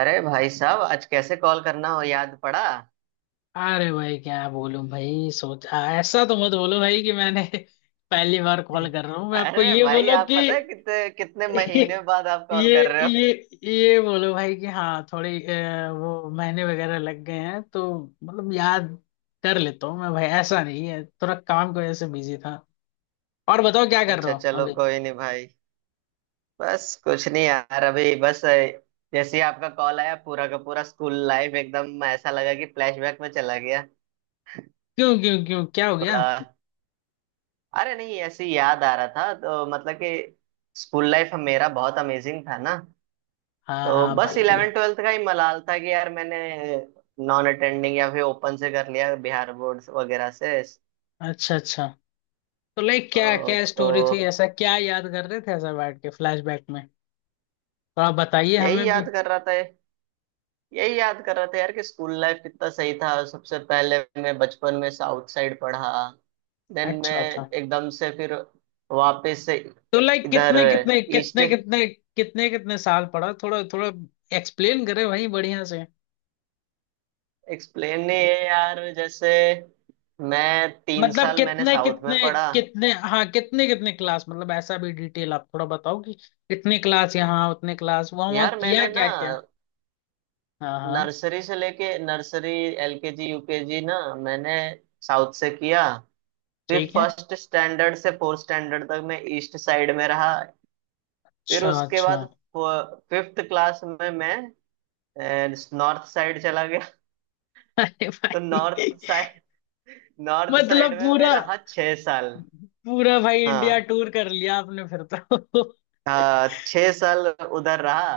अरे भाई साहब, आज कैसे कॉल करना हो याद पड़ा? अरे भाई क्या बोलूं भाई। सोचा ऐसा तो मत बोलो भाई कि मैंने पहली बार कॉल कर रहा हूँ मैं आपको। अरे ये भाई, बोलो आप कि पता है कितने कितने महीने बाद आप कॉल ये कर रहे हो। ये ये बोलो भाई कि हाँ थोड़ी वो महीने वगैरह लग गए हैं। तो मतलब याद कर लेता हूँ मैं भाई, ऐसा नहीं है, थोड़ा काम की वजह से बिजी था। और बताओ क्या कर रहे अच्छा हो चलो अभी। कोई नहीं भाई। बस कुछ नहीं यार, अभी बस जैसे ही आपका कॉल आया पूरा का पूरा स्कूल लाइफ एकदम ऐसा लगा कि फ्लैशबैक में चला गया क्यों क्यों क्यों क्या हो गया। थोड़ा। अरे नहीं, ऐसे ही याद आ रहा था। तो मतलब कि स्कूल लाइफ मेरा बहुत अमेजिंग था ना। हाँ तो हाँ बस इलेवन भाई। ट्वेल्थ का ही मलाल था कि यार मैंने नॉन अटेंडिंग या फिर ओपन से कर लिया, बिहार बोर्ड वगैरह से। अच्छा अच्छा। तो लाइक क्या क्या तो स्टोरी थी, ऐसा क्या याद कर रहे थे ऐसा बैठ के फ्लैशबैक में। तो आप बताइए यही हमें भी। याद कर रहा था। यही याद कर रहा था यार कि स्कूल लाइफ कितना सही था। सबसे पहले मैं बचपन में साउथ साइड पढ़ा। देन मैं अच्छा अच्छा। एकदम से फिर वापस से तो लाइक इधर कितने कितने ईस्ट। कितने कितने कितने कितने साल पढ़ा, थोड़ा थोड़ा एक्सप्लेन करे भाई बढ़िया से। एक्सप्लेन नहीं है यार, जैसे मैं तीन मतलब साल मैंने कितने साउथ में कितने पढ़ा। कितने हाँ कितने कितने क्लास, मतलब ऐसा भी डिटेल आप थोड़ा बताओ कि कितने क्लास यहाँ उतने क्लास वहाँ वहाँ यार किया मैंने क्या ना क्या। हाँ हाँ। नर्सरी से लेके नर्सरी एलकेजी यूकेजी ना मैंने साउथ से किया। फिर ठीक है। फर्स्ट स्टैंडर्ड से फोर्थ स्टैंडर्ड तक मैं ईस्ट साइड में रहा। फिर अच्छा उसके अच्छा। बाद फिफ्थ क्लास में मैं नॉर्थ साइड चला गया। अरे तो भाई नॉर्थ साइड, नॉर्थ साइड मतलब में मैं पूरा रहा छह साल। पूरा भाई इंडिया हाँ टूर कर लिया आपने फिर तो हाँ, छह साल उधर रहा।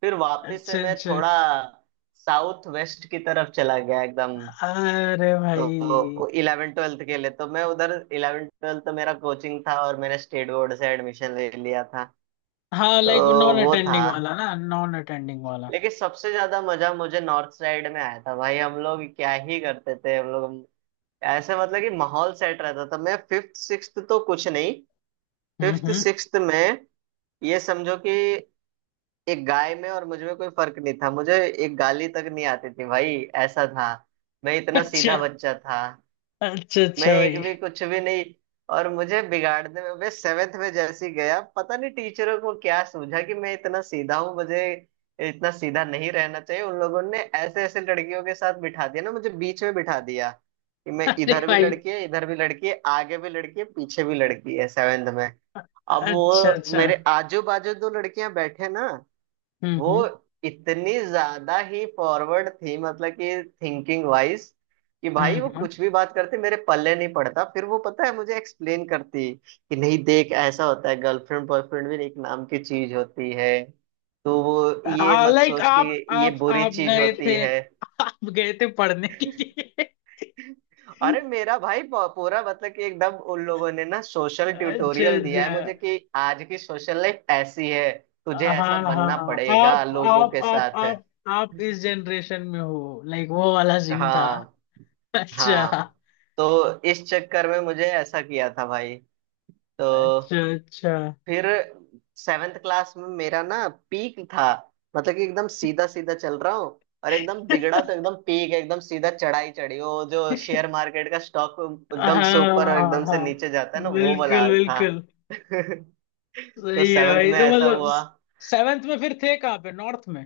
फिर वापस से अच्छा मैं अच्छा। थोड़ा साउथ वेस्ट की तरफ चला गया एकदम। अरे भाई। तो इलेवन ट्वेल्थ के लिए तो मैं उधर, इलेवन ट्वेल्थ तो मेरा कोचिंग था और मैंने स्टेट बोर्ड से एडमिशन ले लिया था। हाँ लाइक तो नॉन वो था, अटेंडिंग वाला ना, नॉन अटेंडिंग वाला। लेकिन सबसे ज्यादा मजा मुझे नॉर्थ साइड में आया था। भाई हम लोग क्या ही करते थे। हम लोग ऐसे, मतलब कि माहौल सेट रहता था। मैं फिफ्थ सिक्स्थ तो कुछ नहीं, फिफ्थ हम्म। सिक्स्थ में ये समझो कि एक गाय में और मुझ में कोई फर्क नहीं था। मुझे एक गाली तक नहीं आती थी भाई। ऐसा था, मैं इतना अच्छा सीधा बच्चा था। अच्छा मैं अच्छा एक भाई। भी कुछ भी नहीं। और मुझे बिगाड़ने में, मैं सेवेंथ में जैसे ही गया, पता नहीं टीचरों को क्या सूझा कि मैं इतना सीधा हूँ, मुझे इतना सीधा नहीं रहना चाहिए। उन लोगों ने ऐसे ऐसे लड़कियों के साथ बिठा दिया ना, मुझे बीच में बिठा दिया कि मैं, अरे इधर भी भाई। लड़की है, इधर भी लड़की है, आगे भी लड़की है, पीछे भी लड़की है, सेवेंथ में। अब अच्छा वो अच्छा। मेरे आजू बाजू दो लड़कियां बैठे ना, वो हम्म इतनी ज्यादा ही फॉरवर्ड थी, मतलब कि थिंकिंग वाइज कि भाई वो हम्म। कुछ भी बात करते मेरे पल्ले नहीं पड़ता। फिर वो पता है मुझे एक्सप्लेन करती कि नहीं देख ऐसा होता है, गर्लफ्रेंड बॉयफ्रेंड भी एक नाम की चीज होती है, तो वो ये मत लाइक सोच आप कि ये आप बुरी आप चीज गए होती थे, है। आप गए थे पढ़ने के लिए। अरे मेरा भाई पूरा, मतलब कि एकदम उन लोगों ने ना सोशल अच्छा ट्यूटोरियल दिया अच्छा। है मुझे कि आज की सोशल लाइफ ऐसी है, तुझे हाँ ऐसा हाँ बनना आप पड़ेगा लोगों आप के आप साथ। आप आप इस जनरेशन में हो, लाइक वो वाला सीन था। हाँ अच्छा हाँ। तो इस चक्कर में मुझे ऐसा किया था भाई। तो अच्छा अच्छा। फिर सेवेंथ क्लास में मेरा ना पीक था, मतलब कि एकदम सीधा सीधा चल रहा हूँ और एकदम बिगड़ा तो एकदम पीक, एकदम सीधा चढ़ाई चढ़ी। वो जो शेयर मार्केट का स्टॉक एकदम से हाँ ऊपर और हाँ एकदम से हाँ। नीचे जाता है ना, वो वाला बिल्कुल हाल था। बिल्कुल। तो सही है सेवेंथ भाई, में तो ऐसा मतलब हुआ। सेवेंथ में फिर थे कहाँ पे, नॉर्थ में।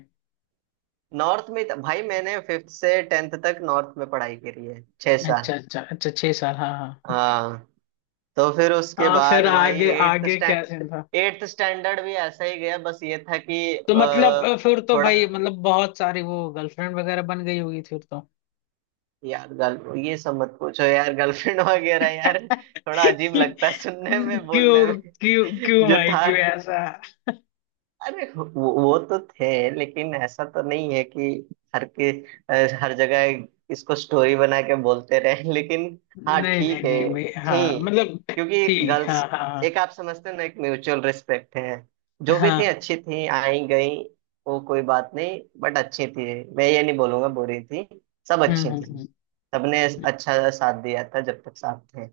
भाई मैंने फिफ्थ से टेंथ तक नॉर्थ में पढ़ाई करी है, छह अच्छा साल। अच्छा अच्छा छह साल, हाँ हाँ। हाँ। तो फिर उसके हाँ फिर बाद भाई आगे आगे क्या सीन था। एट्थ स्टैंडर्ड भी ऐसा ही गया, बस ये था कि तो मतलब अ, फिर तो थोड़ा, भाई मतलब बहुत सारी वो गर्लफ्रेंड वगैरह बन गई होगी फिर तो यार गर्ल ये सब मत पूछो यार, गर्लफ्रेंड वगैरह यार थोड़ा अजीब लगता है सुनने में बोलने क्यों में। क्यों क्यों जो भाई था, क्यों ऐसा। अरे वो, वो तो थे, लेकिन ऐसा तो नहीं है कि हर के हर जगह इसको स्टोरी बना के बोलते रहे लेकिन। हाँ नहीं नहीं ठीक है, नहीं भाई, हाँ थी, मतलब। क्योंकि थी हाँ गर्ल्स, हाँ हाँ एक आप समझते हो ना एक म्यूचुअल रिस्पेक्ट है। जो भी थी हाँ। अच्छी थी, आई गई, वो कोई बात नहीं। बट अच्छी थी, मैं ये नहीं बोलूंगा बुरी थी, सब हम्म अच्छी हम्म थी। हम्म। सबने अच्छा साथ दिया था जब तक साथ थे।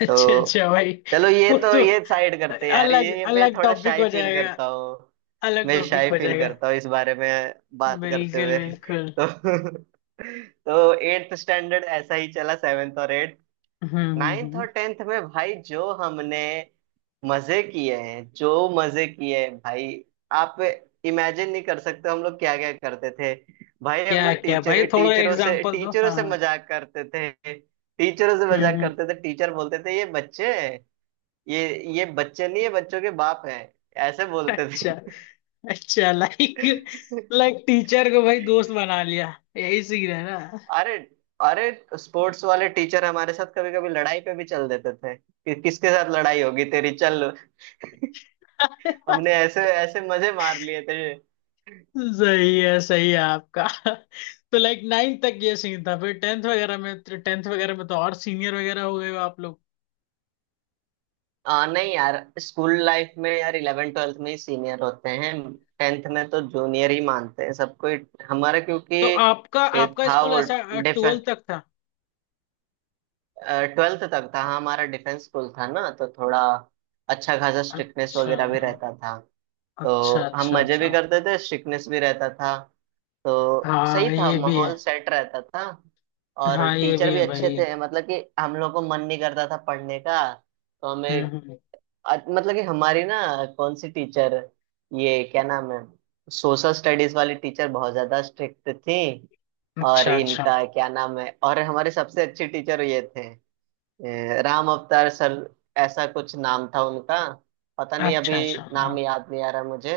अच्छा तो अच्छा भाई। चलो ये वो तो तो ये साइड करते हैं यार, अलग ये मैं अलग थोड़ा टॉपिक शाई हो फील जाएगा, करता हूँ। अलग मैं टॉपिक शाई हो फील जाएगा। करता हूँ इस बारे में बात करते बिल्कुल हुए। बिल्कुल। तो तो एट्थ स्टैंडर्ड ऐसा ही चला, सेवेंथ और एट्थ। हम्म हम्म नाइन्थ हम्म। और टेंथ में भाई जो हमने मजे किए हैं, जो मजे किए हैं भाई, आप इमेजिन नहीं कर सकते हम लोग क्या क्या करते थे। भाई हम क्या लोग लाइक क्या भाई, टीचर, थोड़ा टीचरों से एग्जांपल दो, टीचरों हाँ से हाँ। मजाक करते थे। टीचरों से मजाक हम्म। करते थे, टीचर बोलते थे ये बच्चे हैं, ये ये बच्चे नहीं है, बच्चों के बाप हैं, ऐसे बोलते अच्छा अच्छा लाइक थे। लाइक टीचर को भाई दोस्त बना लिया, यही सीन है ना। अरे अरे स्पोर्ट्स वाले टीचर हमारे साथ कभी कभी लड़ाई पे भी चल देते थे कि किसके साथ लड़ाई होगी तेरी, चल। हमने ऐसे ऐसे मजे मार लिए थे। सही है आपका। तो लाइक नाइन्थ तक ये सीन था, फिर टेंथ वगैरह में, टेंथ वगैरह में तो और सीनियर वगैरह हो गए हो आप लोग। नहीं यार स्कूल लाइफ में यार इलेवन ट्वेल्थ में ही सीनियर होते हैं, टेंथ में तो जूनियर ही मानते हैं सबको ही- हमारा क्योंकि तो आपका ये आपका था स्कूल वो, ऐसा डिफ ट्वेल्थ तक था। ट्वेल्थ तक था। हाँ, हमारा डिफेंस स्कूल था ना, तो थोड़ा अच्छा खासा स्ट्रिक्टनेस अच्छा वगैरह भी रहता था। अच्छा तो हम अच्छा मजे अच्छा। भी करते थे, स्ट्रिक्टनेस भी रहता था, तो सही हाँ था, ये भी है। माहौल सेट रहता था। और हाँ ये टीचर भी भी है अच्छे भाई। थे, मतलब कि हम लोग को मन नहीं करता था पढ़ने का तो हमें हम्म। मतलब कि हमारी ना, कौन सी टीचर, ये क्या नाम है, सोशल स्टडीज वाली टीचर बहुत ज्यादा स्ट्रिक्ट थी। और अच्छा अच्छा इनका क्या नाम है, और हमारे सबसे अच्छे टीचर ये थे राम अवतार सर, ऐसा कुछ नाम था उनका। पता नहीं अच्छा अभी अच्छा। हाँ। नाम याद नहीं आ रहा मुझे।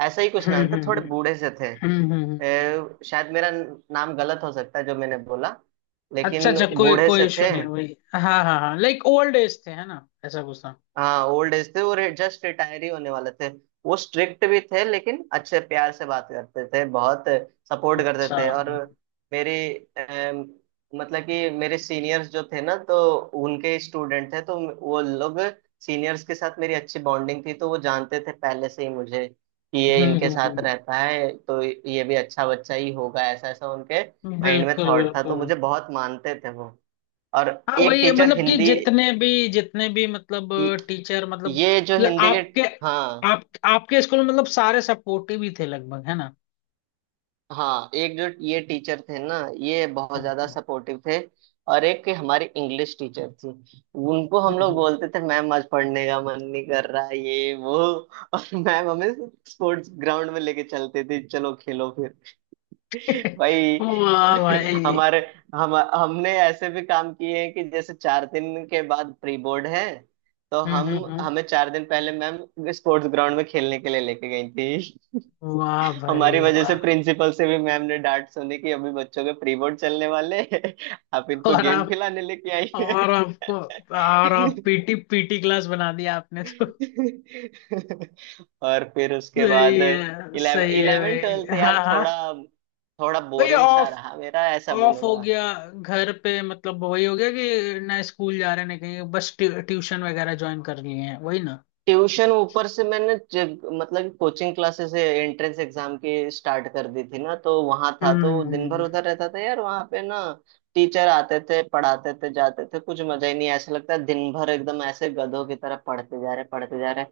ऐसा ही कुछ नाम हम्म था, हम्म थोड़े हम्म बूढ़े से थे। हम्म हम्म, हम्म। शायद मेरा नाम गलत हो सकता है जो मैंने बोला, अच्छा लेकिन अच्छा कोई बूढ़े कोई से इशू थे। नहीं, वही। हाँ हाँ हाँ लाइक ओल्ड एज थे है ना, ऐसा कुछ था। हाँ ओल्ड एज थे, वो जस्ट रिटायर ही होने वाले थे। वो स्ट्रिक्ट भी थे, लेकिन अच्छे प्यार से बात करते थे बहुत, सपोर्ट करते अच्छा। थे। और मेरे, अम, मतलब कि मेरे सीनियर्स जो थे ना, तो उनके स्टूडेंट थे, तो वो लोग, सीनियर्स के साथ मेरी अच्छी बॉन्डिंग थी, तो वो जानते थे पहले से ही मुझे कि ये इनके साथ हम्म रहता है तो ये भी अच्छा बच्चा ही होगा, ऐसा ऐसा उनके हम्म। माइंड में बिल्कुल थॉट था, तो बिल्कुल। मुझे बहुत मानते थे वो। और हाँ एक वही है, टीचर मतलब कि हिंदी, जितने भी मतलब टीचर मतलब, ये जो ल- हिंदी के, आपके, हाँ आप आपके स्कूल में मतलब सारे सपोर्टिव ही थे लगभग है ना। हाँ, एक जो ये टीचर थे ना, ये बहुत हम्म, ज्यादा हम्म, सपोर्टिव थे। और एक हमारी इंग्लिश टीचर थी, उनको हम्म, हम लोग हम्म। बोलते थे मैम आज पढ़ने का मन नहीं कर रहा है ये वो, और मैम हमें स्पोर्ट्स ग्राउंड में लेके चलते थे चलो खेलो फिर। भाई वाह भाई। हमारे, हम हमने ऐसे भी काम किए हैं कि जैसे चार दिन के बाद प्री बोर्ड है, तो हम्म हम, हम्म हम्म। हमें चार दिन पहले मैम स्पोर्ट्स ग्राउंड में खेलने के लिए लेके गई थी। वाह भाई हमारी वजह से वाह। प्रिंसिपल से भी मैम ने डांट सुनी कि अभी बच्चों के प्री बोर्ड चलने वाले हैं आप इनको और गेम आप खिलाने लेके आई हैं। और आपको और आप पीटी पीटी क्लास बना दिया आपने तो। और फिर उसके बाद इलेवन सही है इलेवन ट्वेल्थ भाई, हाँ यार, थोड़ा हाँ। थोड़ा भाई बोरिंग सा ऑफ, रहा मेरा, ऐसा ऑफ हो बोलूंगा। गया। घर पे मतलब वही हो गया कि ना स्कूल जा रहे ना कहीं, बस ट्यूशन वगैरह ज्वाइन कर लिए हैं वही ना। ट्यूशन ऊपर से मैंने मतलब कोचिंग क्लासेस एंट्रेंस एग्जाम की स्टार्ट कर दी थी ना, तो वहां था, तो दिन भर हम्म उधर रहता था यार वहां पे ना। टीचर आते थे, पढ़ाते थे, जाते थे, कुछ मजा ही नहीं ऐसा लगता है। दिन भर एकदम ऐसे गधों की तरह पढ़ते जा रहे, पढ़ते जा रहे।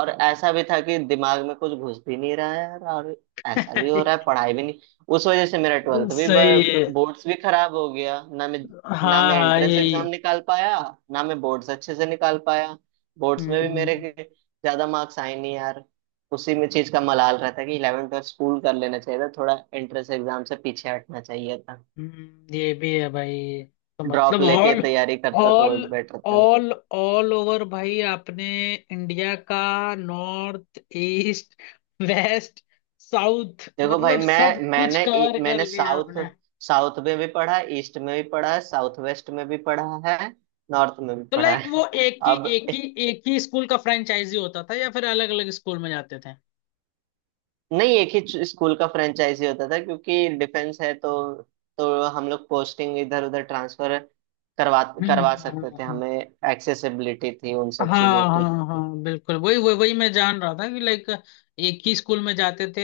और ऐसा भी था कि दिमाग में कुछ घुस भी नहीं रहा है यार, और ऐसा भी हो रहा है पढ़ाई भी नहीं। उस वजह से मेरा ट्वेल्थ भी, सही है। बोर्ड्स भी खराब हो गया। ना हाँ मैं हाँ एंट्रेंस यही। एग्जाम निकाल पाया, ना मैं बोर्ड्स अच्छे से निकाल पाया। बोर्ड्स में हम्म भी हम्म, मेरे हम्म। के ज्यादा मार्क्स आए नहीं यार। उसी में चीज का मलाल रहता है कि इलेवन ट्वेल्थ स्कूल कर लेना चाहिए था, थोड़ा एंट्रेंस एग्जाम से पीछे हटना चाहिए था, ये भी है भाई। तो ड्रॉप मतलब लेके ऑल, तैयारी करता ऑल तो बेटर था। ऑल ओवर भाई, आपने इंडिया का नॉर्थ ईस्ट वेस्ट साउथ देखो भाई, मतलब सब कुछ कवर कर मैंने लिया साउथ, आपने। साउथ में भी पढ़ा, ईस्ट में भी पढ़ा है, साउथ वेस्ट में भी पढ़ा है, नॉर्थ में भी तो पढ़ा लाइक वो है। एक ही अब एक ही एक ही स्कूल का फ्रेंचाइजी होता था या फिर अलग अलग स्कूल में जाते थे। नहीं, एक ही स्कूल का फ्रेंचाइजी होता था क्योंकि डिफेंस है तो। तो हम लोग पोस्टिंग इधर उधर ट्रांसफर करवा हम्म करवा हम्म, सकते थे। हम्म। हमें एक्सेसिबिलिटी थी उन हाँ सब चीजों की। हाँ हाँ बिल्कुल, वही वही वही मैं जान रहा था कि लाइक एक ही स्कूल में जाते थे,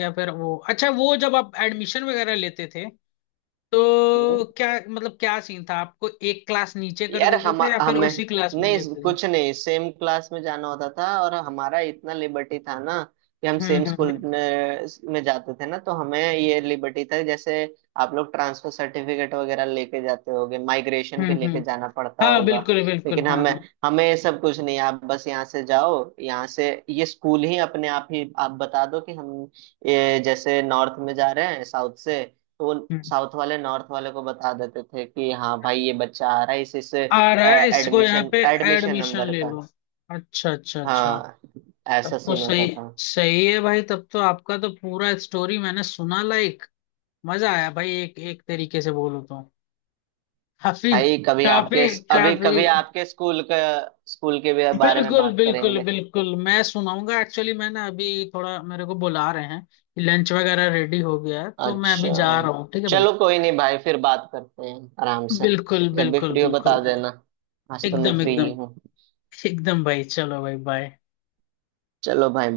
या फिर वो, अच्छा, वो जब आप एडमिशन वगैरह लेते थे तो क्या मतलब क्या सीन था, आपको एक क्लास नीचे कर यार देते हम थे या फिर हमें उसी क्लास में नहीं लेते थे। कुछ नहीं, सेम क्लास में जाना होता था और हमारा इतना लिबर्टी था ना कि हम हम्म सेम हम्म स्कूल हम्म में जाते थे ना, तो हमें ये लिबर्टी था। जैसे आप लोग ट्रांसफर सर्टिफिकेट वगैरह लेके जाते होगे, माइग्रेशन भी हम्म लेके हम्म। जाना पड़ता हाँ होगा, बिल्कुल बिल्कुल लेकिन हाँ हमें हाँ। हमें ये सब कुछ नहीं। आप बस यहाँ से जाओ, यहाँ से ये स्कूल ही अपने आप ही, आप बता दो कि हम ये जैसे नॉर्थ में जा रहे हैं साउथ से, तो वो हम्म। साउथ वाले नॉर्थ वाले को बता देते थे कि हाँ भाई ये बच्चा आ रहा है इस आ रहा है, इसको यहाँ एडमिशन पे एडमिशन एडमिशन नंबर ले का। लो। अच्छा अच्छा अच्छा। हाँ, तब ऐसा तो सीन सही, होता था। सही है भाई, तब तो आपका तो पूरा स्टोरी मैंने सुना लाइक, मजा आया भाई एक एक तरीके से बोलो तो। काफी भाई कभी आपके काफी अभी काफी। कभी आपके स्कूल का, स्कूल के भी बारे में बिल्कुल बात बिल्कुल करेंगे। बिल्कुल, मैं सुनाऊंगा एक्चुअली मैंने अभी थोड़ा, मेरे को बुला रहे हैं कि लंच वगैरह रेडी हो गया है, तो मैं अच्छा अभी जा रहा हूँ, ठीक है भाई। चलो कोई नहीं भाई, फिर बात करते हैं आराम से। बिल्कुल जब भी बिल्कुल फ्री हो बिल्कुल बता भाई। देना, आज तो मैं एकदम फ्री ही एकदम हूँ। एकदम भाई चलो भाई बाय। चलो भाई।